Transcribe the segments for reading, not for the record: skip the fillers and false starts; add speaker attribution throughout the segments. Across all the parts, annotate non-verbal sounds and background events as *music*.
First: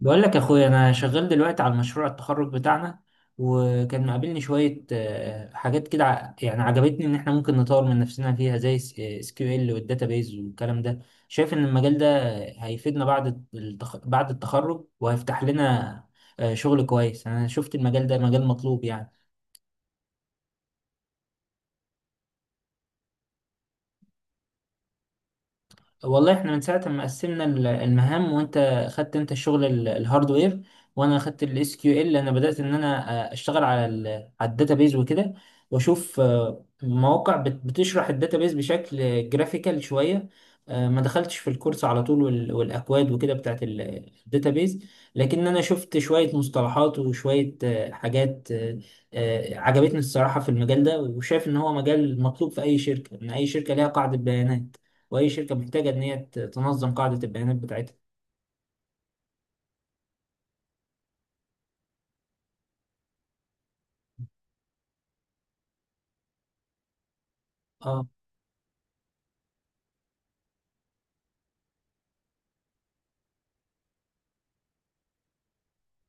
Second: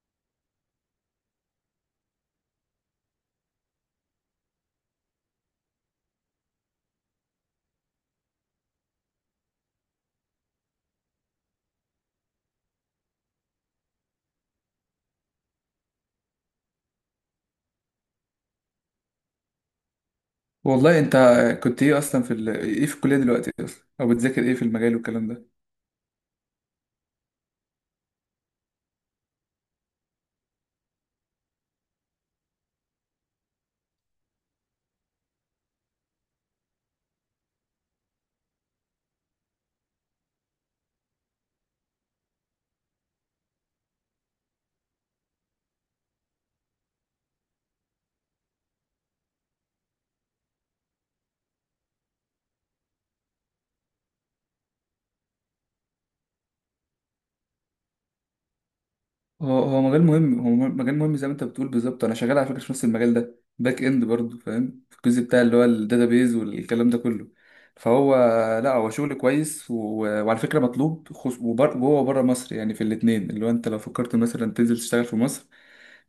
Speaker 1: بقول لك يا اخويا، انا شغال دلوقتي على مشروع التخرج بتاعنا، وكان مقابلني شويه حاجات كده، يعني عجبتني ان احنا ممكن نطور من نفسنا فيها، زي اس كيو ال والداتابيز والكلام ده. شايف ان المجال ده هيفيدنا بعد بعد التخرج، وهيفتح لنا شغل كويس. انا شفت المجال ده مجال مطلوب يعني.
Speaker 2: والله انت كنت ايه اصلا في ال... ايه في الكليه دلوقتي اصلا او بتذاكر ايه في المجال والكلام ده؟
Speaker 1: والله احنا من ساعة ما قسمنا المهام، وانت خدت انت الشغل الهاردوير، وانا خدت الاس كيو ال. انا بدأت ان انا اشتغل على الداتابيز وكده، واشوف مواقع بتشرح الداتابيز بشكل جرافيكال شوية. ما دخلتش في الكورس على طول، والاكواد وكده بتاعت الداتابيز، لكن انا شفت شوية مصطلحات وشوية حاجات عجبتني الصراحة في المجال ده، وشايف ان هو مجال مطلوب في اي شركة. ان اي شركة ليها قاعدة بيانات، واي شركه محتاجه ان هي تنظم قاعده البيانات بتاعتها.
Speaker 2: هو مجال مهم، مجال مهم زي ما انت بتقول بالظبط. انا شغال على فكره في نفس المجال ده، باك اند، برضه فاهم في الجزء بتاع اللي هو الداتابيز والكلام ده كله.
Speaker 1: اه.
Speaker 2: فهو لا، هو شغل كويس، وعلى فكره مطلوب، جوه وبره مصر يعني، في الاثنين. اللي هو انت لو فكرت مثلا تنزل تشتغل في مصر،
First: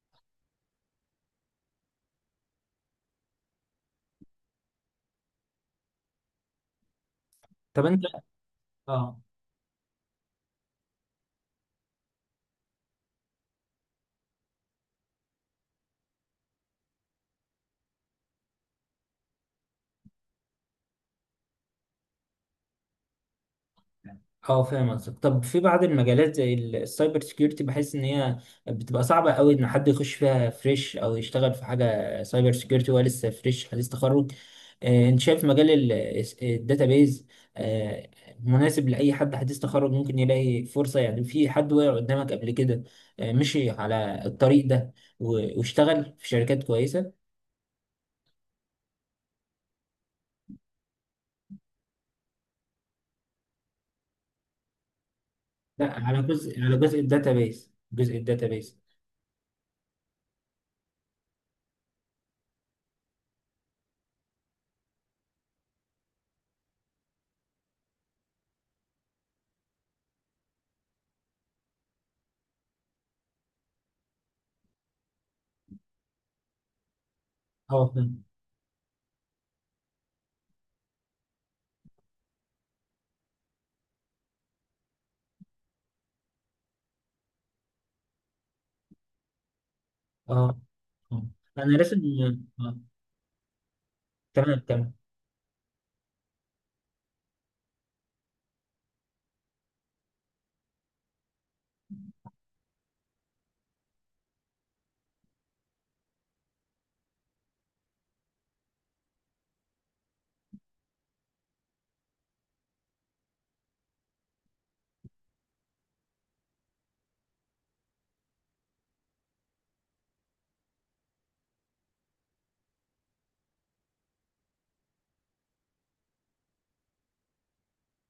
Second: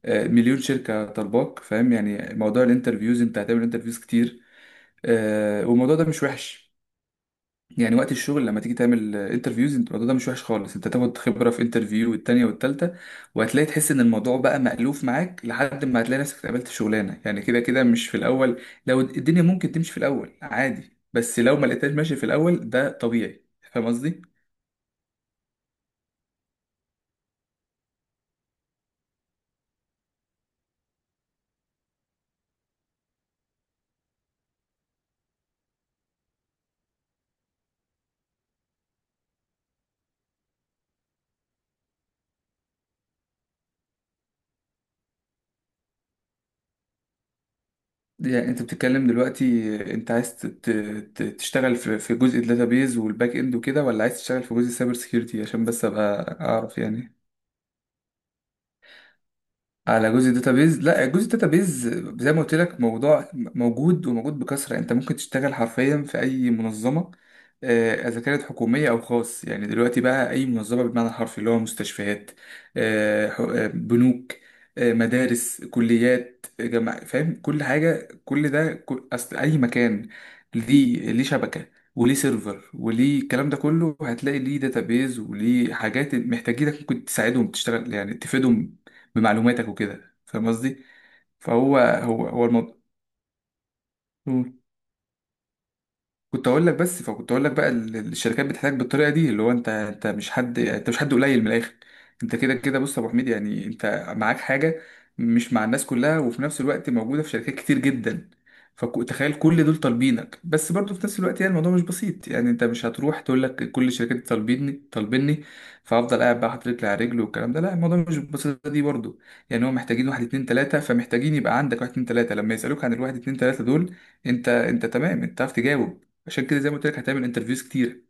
Speaker 2: مليون شركه طالباك. فاهم يعني موضوع الانترفيوز؟ انت هتعمل انترفيوز كتير، والموضوع ده مش وحش
Speaker 1: طب
Speaker 2: يعني.
Speaker 1: انت.
Speaker 2: وقت الشغل لما تيجي تعمل
Speaker 1: اه.
Speaker 2: انترفيوز، انت الموضوع ده مش وحش خالص. انت تاخد خبره في انترفيو والتانيه والتالته، وهتلاقي تحس ان الموضوع بقى مألوف معاك، لحد ما هتلاقي نفسك اتقبلت شغلانه. يعني كده كده مش في الاول. لو الدنيا ممكن تمشي في الاول عادي، بس لو ما لقيتهاش ماشي في الاول ده طبيعي. فاهم قصدي؟
Speaker 1: اه، فاهم قصدك. طب في بعض المجالات زي السايبر سيكيورتي، بحس ان هي بتبقى صعبه قوي، ان حد يخش فيها فريش او يشتغل في حاجه سايبر سيكيورتي وهو لسه فريش حديث تخرج. انت شايف مجال الداتابيز مناسب لاي حد حديث تخرج، ممكن يلاقي فرصه يعني؟ في حد وقع قدامك قبل كده مشي على الطريق ده واشتغل في شركات كويسه؟
Speaker 2: يعني انت بتتكلم دلوقتي، انت عايز تشتغل في جزء الداتابيز والباك اند وكده، ولا عايز تشتغل في جزء السايبر سيكيورتي؟ عشان بس
Speaker 1: لا، على
Speaker 2: ابقى
Speaker 1: جزء على
Speaker 2: اعرف
Speaker 1: جزء
Speaker 2: يعني.
Speaker 1: الداتابيس، جزء الداتابيس.
Speaker 2: على جزء الداتابيز؟ لا، جزء الداتابيز زي ما قلت لك، موضوع موجود وموجود بكثرة. انت ممكن تشتغل حرفيا في اي منظمة، اذا كانت حكومية او خاص. يعني دلوقتي بقى اي منظمة بالمعنى الحرفي، اللي هو مستشفيات، بنوك، مدارس، كليات، جامعة. فاهم كل
Speaker 1: اه.
Speaker 2: حاجة؟ كل ده كل اصل اي مكان ليه، ليه شبكة وليه سيرفر وليه الكلام ده كله، هتلاقي ليه داتابيز وليه حاجات محتاجينك. ممكن تساعدهم، تشتغل يعني تفيدهم بمعلوماتك وكده. فاهم
Speaker 1: اه.
Speaker 2: قصدي؟
Speaker 1: آه. انا
Speaker 2: فهو
Speaker 1: راسم.
Speaker 2: هو هو
Speaker 1: آه.
Speaker 2: الموضوع.
Speaker 1: تمام، تمام.
Speaker 2: كنت اقول لك بس، فكنت اقول لك بقى الشركات بتحتاج بالطريقه دي. اللي هو انت، مش حد، مش حد قليل، من الاخر انت كده كده. بص يا ابو حميد، يعني انت معاك حاجه مش مع الناس كلها، وفي نفس الوقت موجوده في شركات كتير جدا. فتخيل كل دول طالبينك، بس برضه في نفس الوقت يعني الموضوع مش بسيط. يعني انت مش هتروح تقول لك كل الشركات طالبيني طالبيني، فافضل قاعد بقى حاطط رجلي على رجل والكلام ده. لا، الموضوع مش بالبساطه دي برضه. يعني هم محتاجين واحد اتنين تلاته، فمحتاجين يبقى عندك واحد اتنين تلاته. لما يسالوك عن الواحد اتنين تلاته دول، انت، تمام، انت عارف تجاوب. عشان كده زي ما قلت لك، هتعمل انترفيوز كتير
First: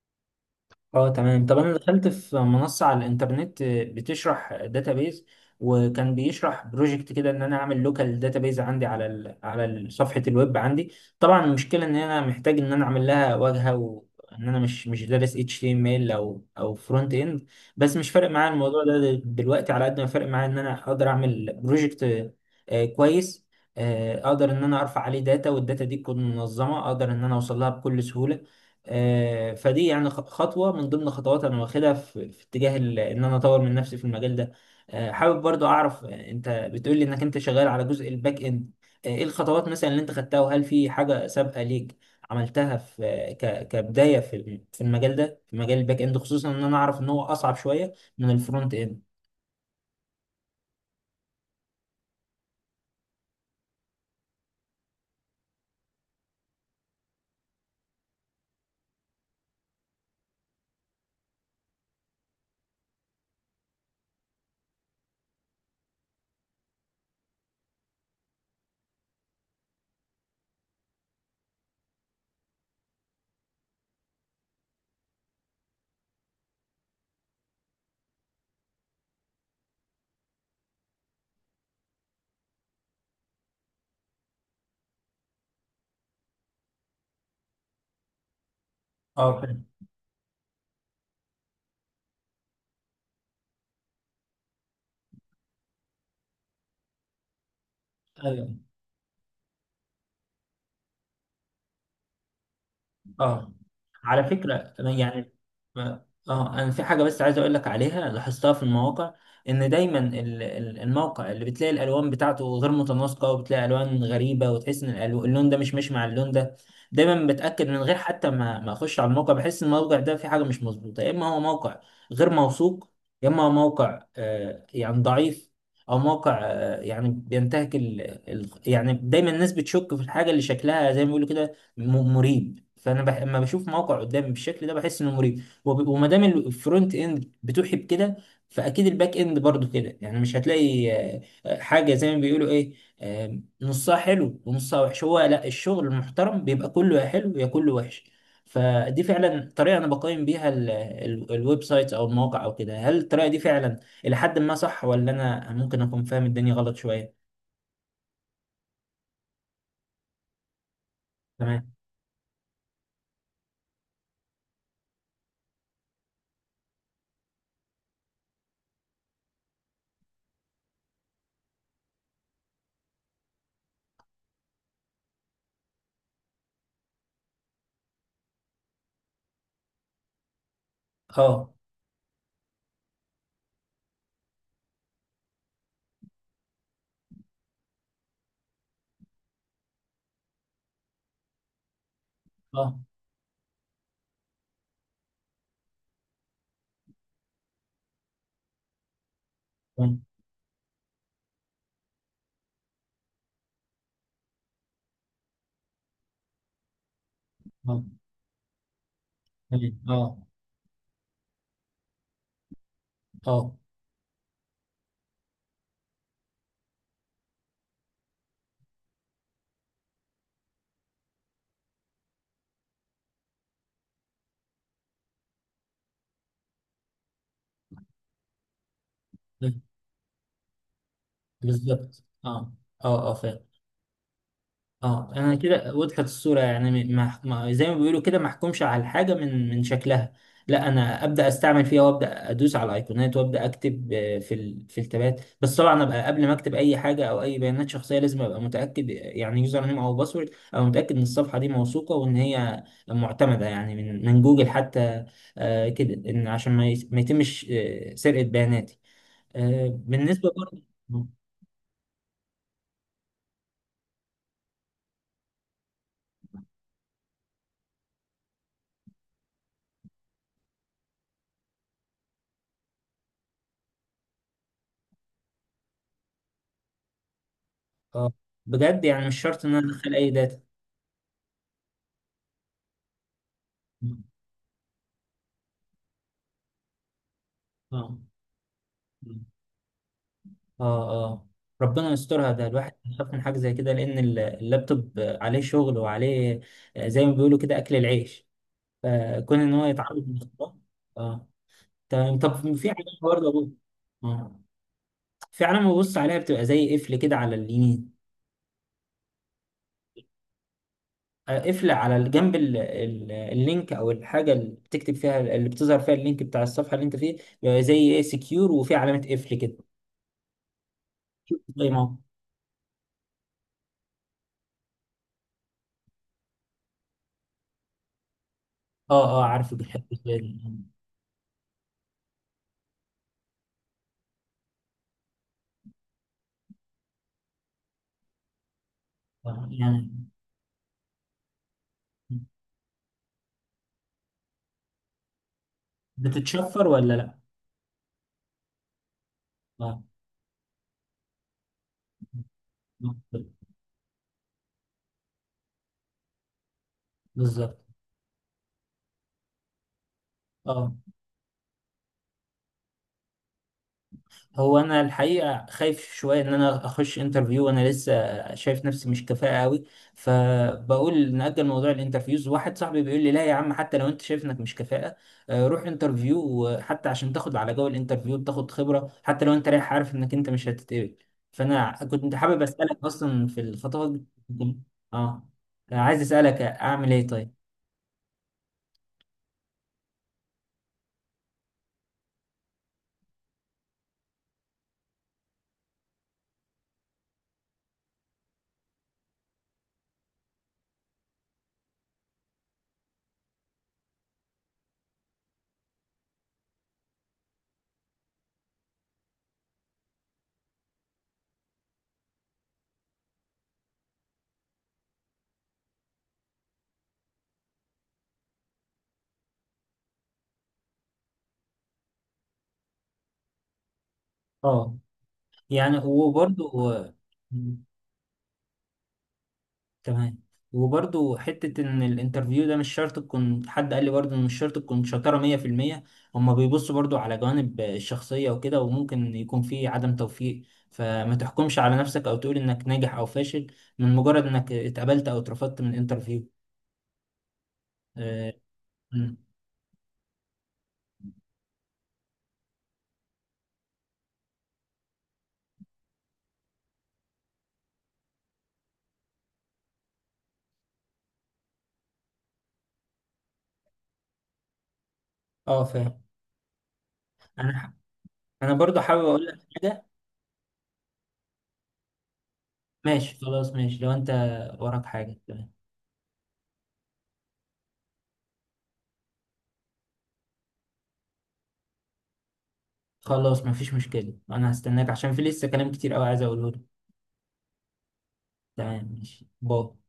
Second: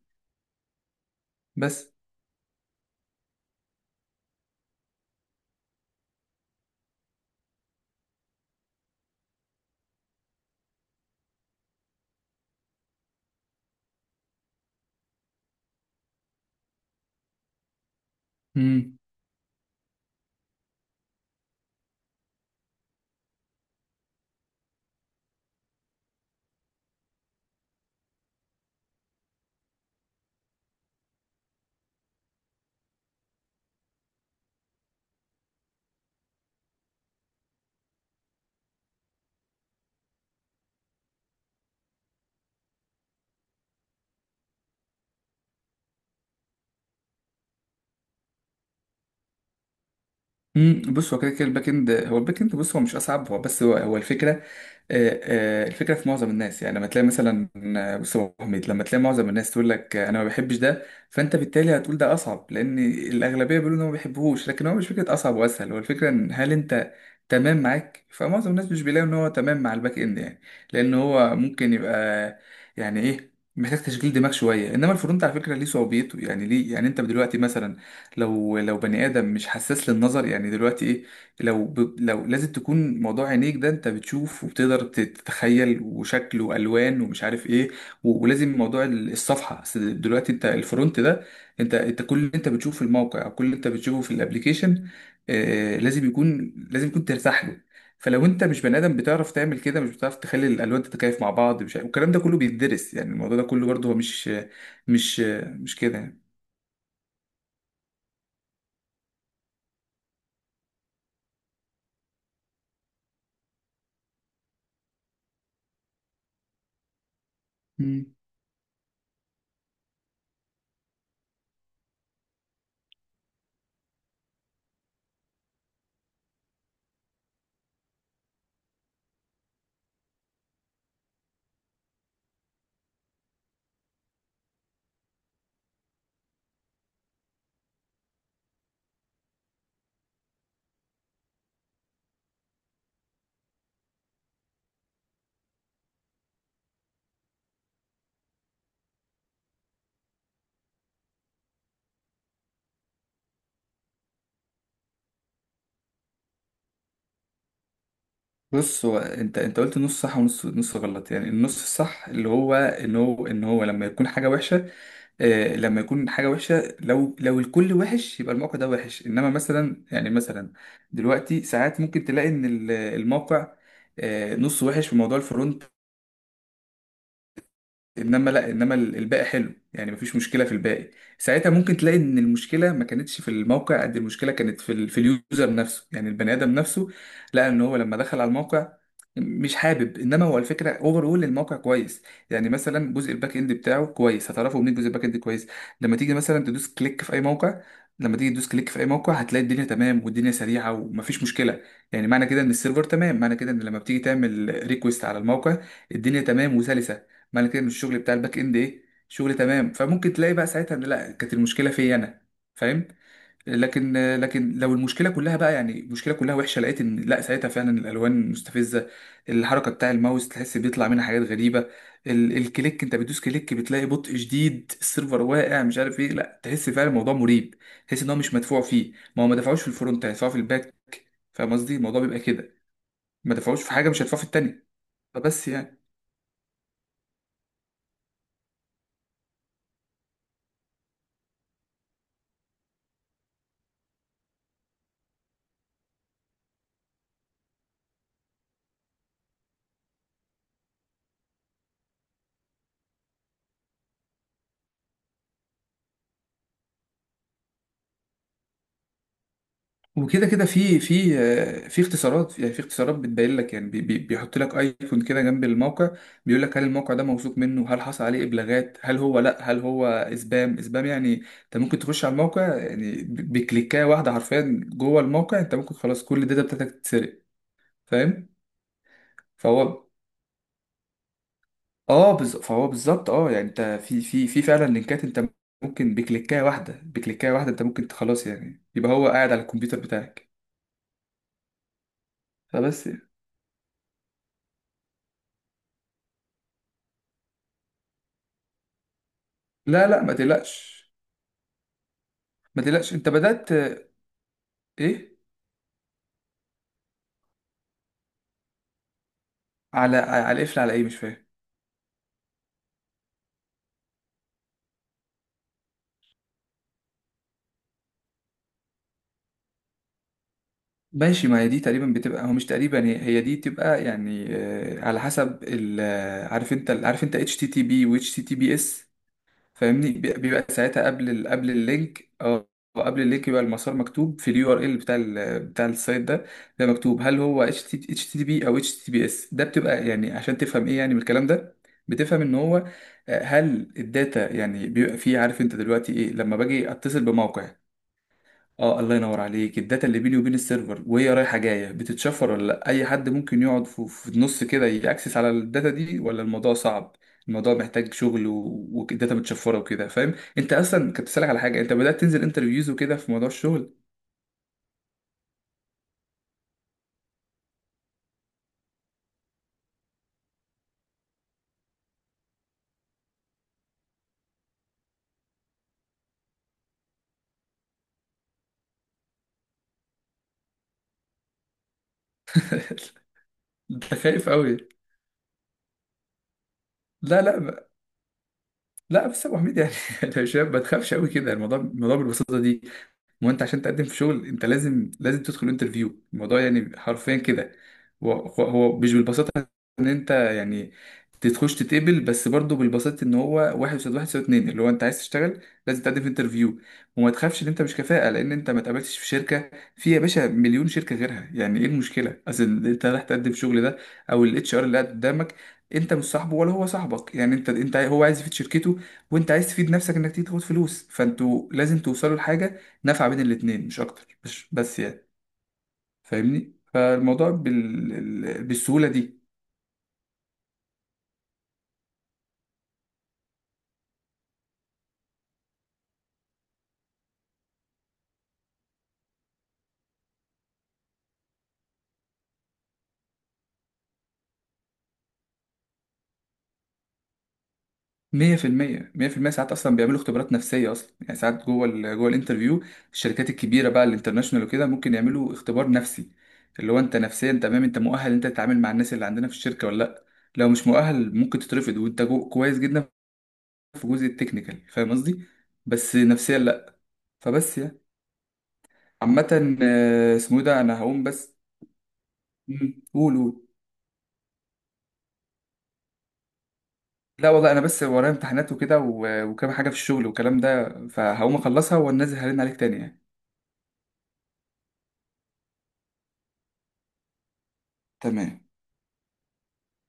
Speaker 1: اه، تمام. طب انا
Speaker 2: بس.
Speaker 1: دخلت في منصة على الانترنت بتشرح داتابيز، وكان بيشرح بروجكت كده، ان انا اعمل لوكال داتابيز عندي صفحة الويب عندي. طبعا المشكلة ان انا محتاج ان انا اعمل لها واجهة، وان انا مش دارس HTML او فرونت اند. بس مش فارق معايا الموضوع ده
Speaker 2: امم
Speaker 1: دلوقتي، على قد ما فارق معايا ان انا اقدر اعمل بروجكت كويس، اقدر ان انا ارفع عليه داتا، والداتا دي تكون منظمة، اقدر ان انا اوصل لها بكل سهولة. فدي يعني خطوة من ضمن خطوات أنا واخدها في اتجاه إن أنا أطور من نفسي في المجال ده. حابب برضو أعرف، أنت بتقول لي إنك أنت شغال على جزء الباك إند. إيه الخطوات مثلا اللي أنت خدتها، وهل في حاجة سابقة ليك عملتها في كبداية في في المجال ده، في مجال الباك إند، خصوصا إن أنا أعرف إن هو أصعب شوية من الفرونت إند.
Speaker 2: بص، كده كده الباك اند. هو الباك اند بص، هو مش اصعب، هو بس هو, الفكره. الفكره في معظم الناس، يعني لما تلاقي مثلا، بص يا أبو حميد، لما تلاقي معظم الناس تقول لك انا ما بحبش ده، فانت بالتالي هتقول ده اصعب، لان الاغلبيه بيقولوا ان هو ما بيحبوهوش. لكن هو مش فكره اصعب واسهل، هو الفكره ان هل انت تمام معاك؟ فمعظم الناس مش بيلاقوا ان هو تمام مع الباك اند يعني، لان هو ممكن يبقى يعني ايه، محتاج تشغيل دماغ شويه. انما الفرونت على فكره ليه صعوبيته يعني، ليه؟ يعني انت دلوقتي مثلا، لو بني ادم مش حساس للنظر، يعني دلوقتي ايه، لو لازم تكون موضوع عينيك ده، انت بتشوف وبتقدر تتخيل، وشكل والوان ومش عارف ايه، ولازم موضوع الصفحه،
Speaker 1: اه،
Speaker 2: أصل دلوقتي انت الفرونت ده، انت كل اللي انت بتشوفه في الموقع، او كل اللي انت بتشوفه في الابليكيشن، لازم يكون، لازم يكون ترتاح له. فلو انت مش
Speaker 1: فاهم.
Speaker 2: بني ادم بتعرف تعمل كده، مش بتعرف تخلي الالوان تتكيف مع بعض، مش عارف- والكلام ده كله بيتدرس. يعني الموضوع ده
Speaker 1: اه.
Speaker 2: كله برضه هو
Speaker 1: على
Speaker 2: مش،
Speaker 1: فكرة
Speaker 2: مش
Speaker 1: يعني.
Speaker 2: مش كده
Speaker 1: اه، انا في حاجة بس عايز اقول لك عليها، لاحظتها في المواقع. ان دايما الموقع اللي بتلاقي الالوان بتاعته غير متناسقة، وبتلاقي الوان غريبة، وتحس ان اللون ده مش ماشي مع اللون ده، دايما بتأكد من غير
Speaker 2: يعني.
Speaker 1: حتى ما اخش على الموقع. بحس ان الموقع ده في حاجة مش مظبوطة، يا اما هو موقع غير موثوق، يا اما هو موقع يعني ضعيف، او موقع يعني بينتهك يعني دايما الناس بتشك في الحاجة اللي شكلها، زي ما بيقولوا كده، مريب. لما بشوف موقع قدامي بالشكل ده بحس انه مريب، وما دام الفرونت اند بتوحي بكده، فاكيد الباك اند برضو كده، يعني مش هتلاقي حاجه زي ما بيقولوا ايه، نصها حلو ونصها وحش. هو لا، الشغل المحترم بيبقى كله يا حلو، يا كله وحش. فدي فعلا طريقه انا بقيم بيها الويب سايت او المواقع او كده. هل الطريقه دي فعلا الى حد ما صح، ولا انا ممكن اكون فاهم الدنيا غلط شويه؟
Speaker 2: بص، هو انت، قلت نص صح ونص، غلط. يعني النص
Speaker 1: تمام.
Speaker 2: الصح اللي هو ان هو، لما يكون حاجه وحشه، آه لما يكون حاجه وحشه، لو الكل وحش يبقى الموقع ده وحش. انما مثلا، يعني مثلا دلوقتي ساعات ممكن تلاقي ان الموقع آه نص وحش في موضوع الفرونت، انما لا، انما الباقي حلو، يعني مفيش مشكله في الباقي. ساعتها
Speaker 1: اه،
Speaker 2: ممكن تلاقي ان المشكله ما كانتش في الموقع قد المشكله كانت في في اليوزر نفسه، يعني البني ادم نفسه لقى ان هو لما دخل على الموقع مش حابب. انما هو الفكره اوفر اول الموقع كويس، يعني
Speaker 1: اه،
Speaker 2: مثلا جزء الباك اند بتاعه كويس. هتعرفه منين جزء الباك اند كويس؟ لما تيجي مثلا تدوس كليك في اي موقع، لما تيجي تدوس كليك في اي موقع هتلاقي الدنيا تمام
Speaker 1: تمام.
Speaker 2: والدنيا سريعه ومفيش مشكله. يعني معنى كده ان السيرفر تمام، معنى كده ان لما بتيجي تعمل ريكوست على الموقع، الدنيا تمام وسلسه. معنى كده ان
Speaker 1: اه،
Speaker 2: الشغل بتاع الباك اند ايه، شغل تمام.
Speaker 1: تمام.
Speaker 2: فممكن
Speaker 1: اه،
Speaker 2: تلاقي بقى ساعتها ان لا، كانت المشكله فيا انا. فاهم؟
Speaker 1: اه،
Speaker 2: لكن، لكن لو المشكله كلها بقى، يعني المشكله كلها وحشه، لقيت ان لا، ساعتها فعلا الالوان مستفزه، الحركه بتاع الماوس تحس بيطلع منها حاجات غريبه، الكليك انت بتدوس كليك بتلاقي بطء شديد، السيرفر واقع مش عارف ايه، لا تحس فعلا الموضوع مريب. تحس ان هو مش مدفوع فيه، ما هو ما
Speaker 1: بال-
Speaker 2: دفعوش في الفرونت هيدفعوا في الباك؟ فاهم قصدي؟ الموضوع
Speaker 1: بالظبط.
Speaker 2: بيبقى
Speaker 1: اه،
Speaker 2: كده،
Speaker 1: اه، اه،
Speaker 2: ما
Speaker 1: فاهم.
Speaker 2: دفعوش في حاجه مش هيدفعوا في التانيه.
Speaker 1: اه، انا
Speaker 2: فبس
Speaker 1: كده
Speaker 2: يعني.
Speaker 1: وضحت الصورة، يعني زي ما بيقولوا كده، ما احكمش على الحاجة من شكلها. لا، انا ابدا استعمل فيها، وابدا ادوس على الايقونات، وابدا اكتب في التابات، بس طبعا ابقى قبل ما اكتب اي حاجة او اي بيانات شخصية لازم ابقى متاكد، يعني يوزر نيم او باسورد ابقى متاكد ان الصفحة دي موثوقة وان هي معتمدة، يعني من جوجل حتى، كده، ان عشان ما يتمش سرقة بياناتي.
Speaker 2: وكده
Speaker 1: بالنسبة
Speaker 2: كده
Speaker 1: برضه.
Speaker 2: في في اختصارات، يعني في اختصارات بتبين لك، يعني بيحط لك ايكون كده جنب الموقع، بيقول لك هل الموقع ده موثوق منه، هل حصل عليه ابلاغات، هل هو لا، هل هو سبام. سبام يعني انت ممكن تخش على الموقع يعني بكليكايه واحده، حرفيا جوه الموقع انت ممكن خلاص كل الداتا بتاعتك تتسرق.
Speaker 1: اه،
Speaker 2: فاهم؟
Speaker 1: بجد يعني مش شرط ان انا
Speaker 2: فهو،
Speaker 1: ادخل اي داتا.
Speaker 2: فهو بالظبط اه. يعني انت في في فعلا لينكات، انت ممكن بكليكايه واحده، بكليكايه واحده، انت ممكن
Speaker 1: اه،
Speaker 2: خلاص يعني يبقى هو قاعد على الكمبيوتر بتاعك.
Speaker 1: اه، اه، ربنا يسترها. ده الواحد
Speaker 2: فبس يعني.
Speaker 1: بيخاف من حاجه زي كده، لان اللابتوب عليه شغل وعليه زي ما بيقولوا كده اكل العيش، فكون ان هو
Speaker 2: لا لا
Speaker 1: يتعرض
Speaker 2: ما
Speaker 1: للاختراق.
Speaker 2: تقلقش،
Speaker 1: اه، تمام. طب
Speaker 2: ما
Speaker 1: في
Speaker 2: تقلقش.
Speaker 1: علامه
Speaker 2: انت
Speaker 1: برضه
Speaker 2: بدأت،
Speaker 1: اه،
Speaker 2: ايه؟
Speaker 1: في علامه ببص عليها، بتبقى زي قفل كده على اليمين.
Speaker 2: على، قفل على ايه؟ مش فاهم.
Speaker 1: قفل على الجنب اللينك او الحاجه اللي بتكتب فيها، اللي بتظهر فيها اللينك بتاع الصفحه اللي انت فيه. بيبقى زي ايه سكيور وفي علامه قفل كده.
Speaker 2: ماشي، ما
Speaker 1: شوف
Speaker 2: هي دي
Speaker 1: زي ما
Speaker 2: تقريبا
Speaker 1: هو.
Speaker 2: بتبقى، هو مش تقريبا، هي دي بتبقى يعني على حسب ال، عارف انت، عارف انت اتش تي تي بي واتش تي تي بي اس؟
Speaker 1: اه، اه، عارفه بيحب
Speaker 2: فاهمني؟
Speaker 1: الخيل.
Speaker 2: بيبقى ساعتها قبل قبل اللينك اه، قبل اللينك يبقى المسار مكتوب في اليو ار ال بتاع بتاع السايت ده، ده مكتوب هل هو اتش تي، اتش تي بي او اتش تي بي اس. ده بتبقى
Speaker 1: يعني
Speaker 2: يعني عشان تفهم ايه يعني من الكلام ده، بتفهم ان هو هل الداتا يعني بيبقى فيه، عارف انت دلوقتي ايه لما
Speaker 1: بتتشفر
Speaker 2: باجي
Speaker 1: ولا
Speaker 2: اتصل
Speaker 1: لا؟
Speaker 2: بموقع، اه الله ينور عليك.
Speaker 1: آه،
Speaker 2: الداتا اللي بيني وبين السيرفر وهي رايحه جايه بتتشفر ولا لأ؟ اي حد ممكن يقعد في النص كده ياكسس على الداتا دي، ولا الموضوع صعب؟ الموضوع
Speaker 1: بالظبط.
Speaker 2: محتاج شغل، والداتا متشفره وكده. فاهم؟ انت
Speaker 1: اه،
Speaker 2: اصلا كنت بسالك على حاجه، انت بدات تنزل انترفيوز وكده في موضوع الشغل.
Speaker 1: هو انا الحقيقه خايف شويه ان انا اخش انترفيو وانا لسه شايف نفسي مش كفاءه قوي، فبقول نأجل موضوع الانترفيوز. واحد صاحبي بيقول لي لا يا عم، حتى لو انت شايف انك مش كفاءه روح انترفيو، حتى عشان تاخد على جو الانترفيو بتاخد خبره، حتى لو انت رايح عارف انك انت مش هتتقبل. فانا كنت حابب اسالك،
Speaker 2: *laughs*
Speaker 1: اصلا في الخطوات
Speaker 2: انت خايف
Speaker 1: دي،
Speaker 2: قوي.
Speaker 1: اه، عايز اسالك اعمل ايه
Speaker 2: لا
Speaker 1: طيب.
Speaker 2: لا ب- لا بس يا ابو حميد يعني، *laughs* انت شايف؟ ما تخافش قوي كده، الموضوع، الموضوع بالبساطه دي. ما هو انت عشان تقدم في شغل انت لازم، لازم تدخل انترفيو. الموضوع يعني حرفيا كده، هو مش بالبساطه ان انت يعني تخش تتقبل. بس برضه بالبساطه ان هو واحد يساوي واحد يساوي اتنين، اللي هو انت عايز تشتغل لازم تقدم في انترفيو. وما تخافش ان انت مش كفاءه لان انت ما اتقبلتش في شركه، في يا باشا مليون شركه غيرها. يعني ايه المشكله؟ اصل انت رايح تقدم في الشغل ده، او الاتش ار اللي قاعد قدامك انت مش صاحبه ولا هو صاحبك. يعني انت انت هو عايز يفيد شركته، وانت عايز تفيد نفسك انك تيجي تاخد فلوس، فانتوا لازم توصلوا لحاجه، نفع بين الاتنين مش اكتر. مش
Speaker 1: اه،
Speaker 2: بس يعني
Speaker 1: يعني
Speaker 2: فاهمني؟
Speaker 1: وبرضه،
Speaker 2: فالموضوع بالسهوله دي.
Speaker 1: تمام. وبرضو حتة إن الانترفيو ده مش شرط تكون، حد قال لي برضو إن مش شرط تكون شطارة 100%. هما بيبصوا برضو على جوانب الشخصية وكده، وممكن يكون في عدم توفيق، فما تحكمش على نفسك أو تقول إنك ناجح أو فاشل من مجرد إنك اتقبلت أو اترفضت من انترفيو. اه.
Speaker 2: 100%،
Speaker 1: م.
Speaker 2: 100% ساعات اصلا بيعملوا اختبارات نفسيه اصلا، يعني ساعات جوه جوه الانترفيو، الشركات الكبيره بقى الانترناشونال وكده ممكن يعملوا اختبار نفسي. اللي هو انت نفسيا تمام، انت مؤهل انت تتعامل مع الناس اللي عندنا في الشركه ولا لا؟ لو مش مؤهل ممكن تترفض، وانت كويس جدا في جزء التكنيكال. فاهم قصدي؟ بس
Speaker 1: فاهم.
Speaker 2: نفسيا لا. فبس
Speaker 1: أنا ح-
Speaker 2: يعني.
Speaker 1: أنا برضو حابب أقول لك
Speaker 2: عامه
Speaker 1: حاجة.
Speaker 2: اسمه إيه ده، انا هقوم بس. مم. قول
Speaker 1: ماشي
Speaker 2: قول.
Speaker 1: خلاص، ماشي لو أنت وراك حاجة. تمام.
Speaker 2: لا والله انا بس ورايا امتحانات وكده وكام حاجه في الشغل والكلام ده، فهقوم اخلصها وانزل هرن عليك تاني يعني.
Speaker 1: خلاص، مفيش مشكلة، أنا هستناك عشان في لسه كلام كتير أوي عايز أقوله لك.
Speaker 2: تمام.
Speaker 1: تمام، ماشي، باي.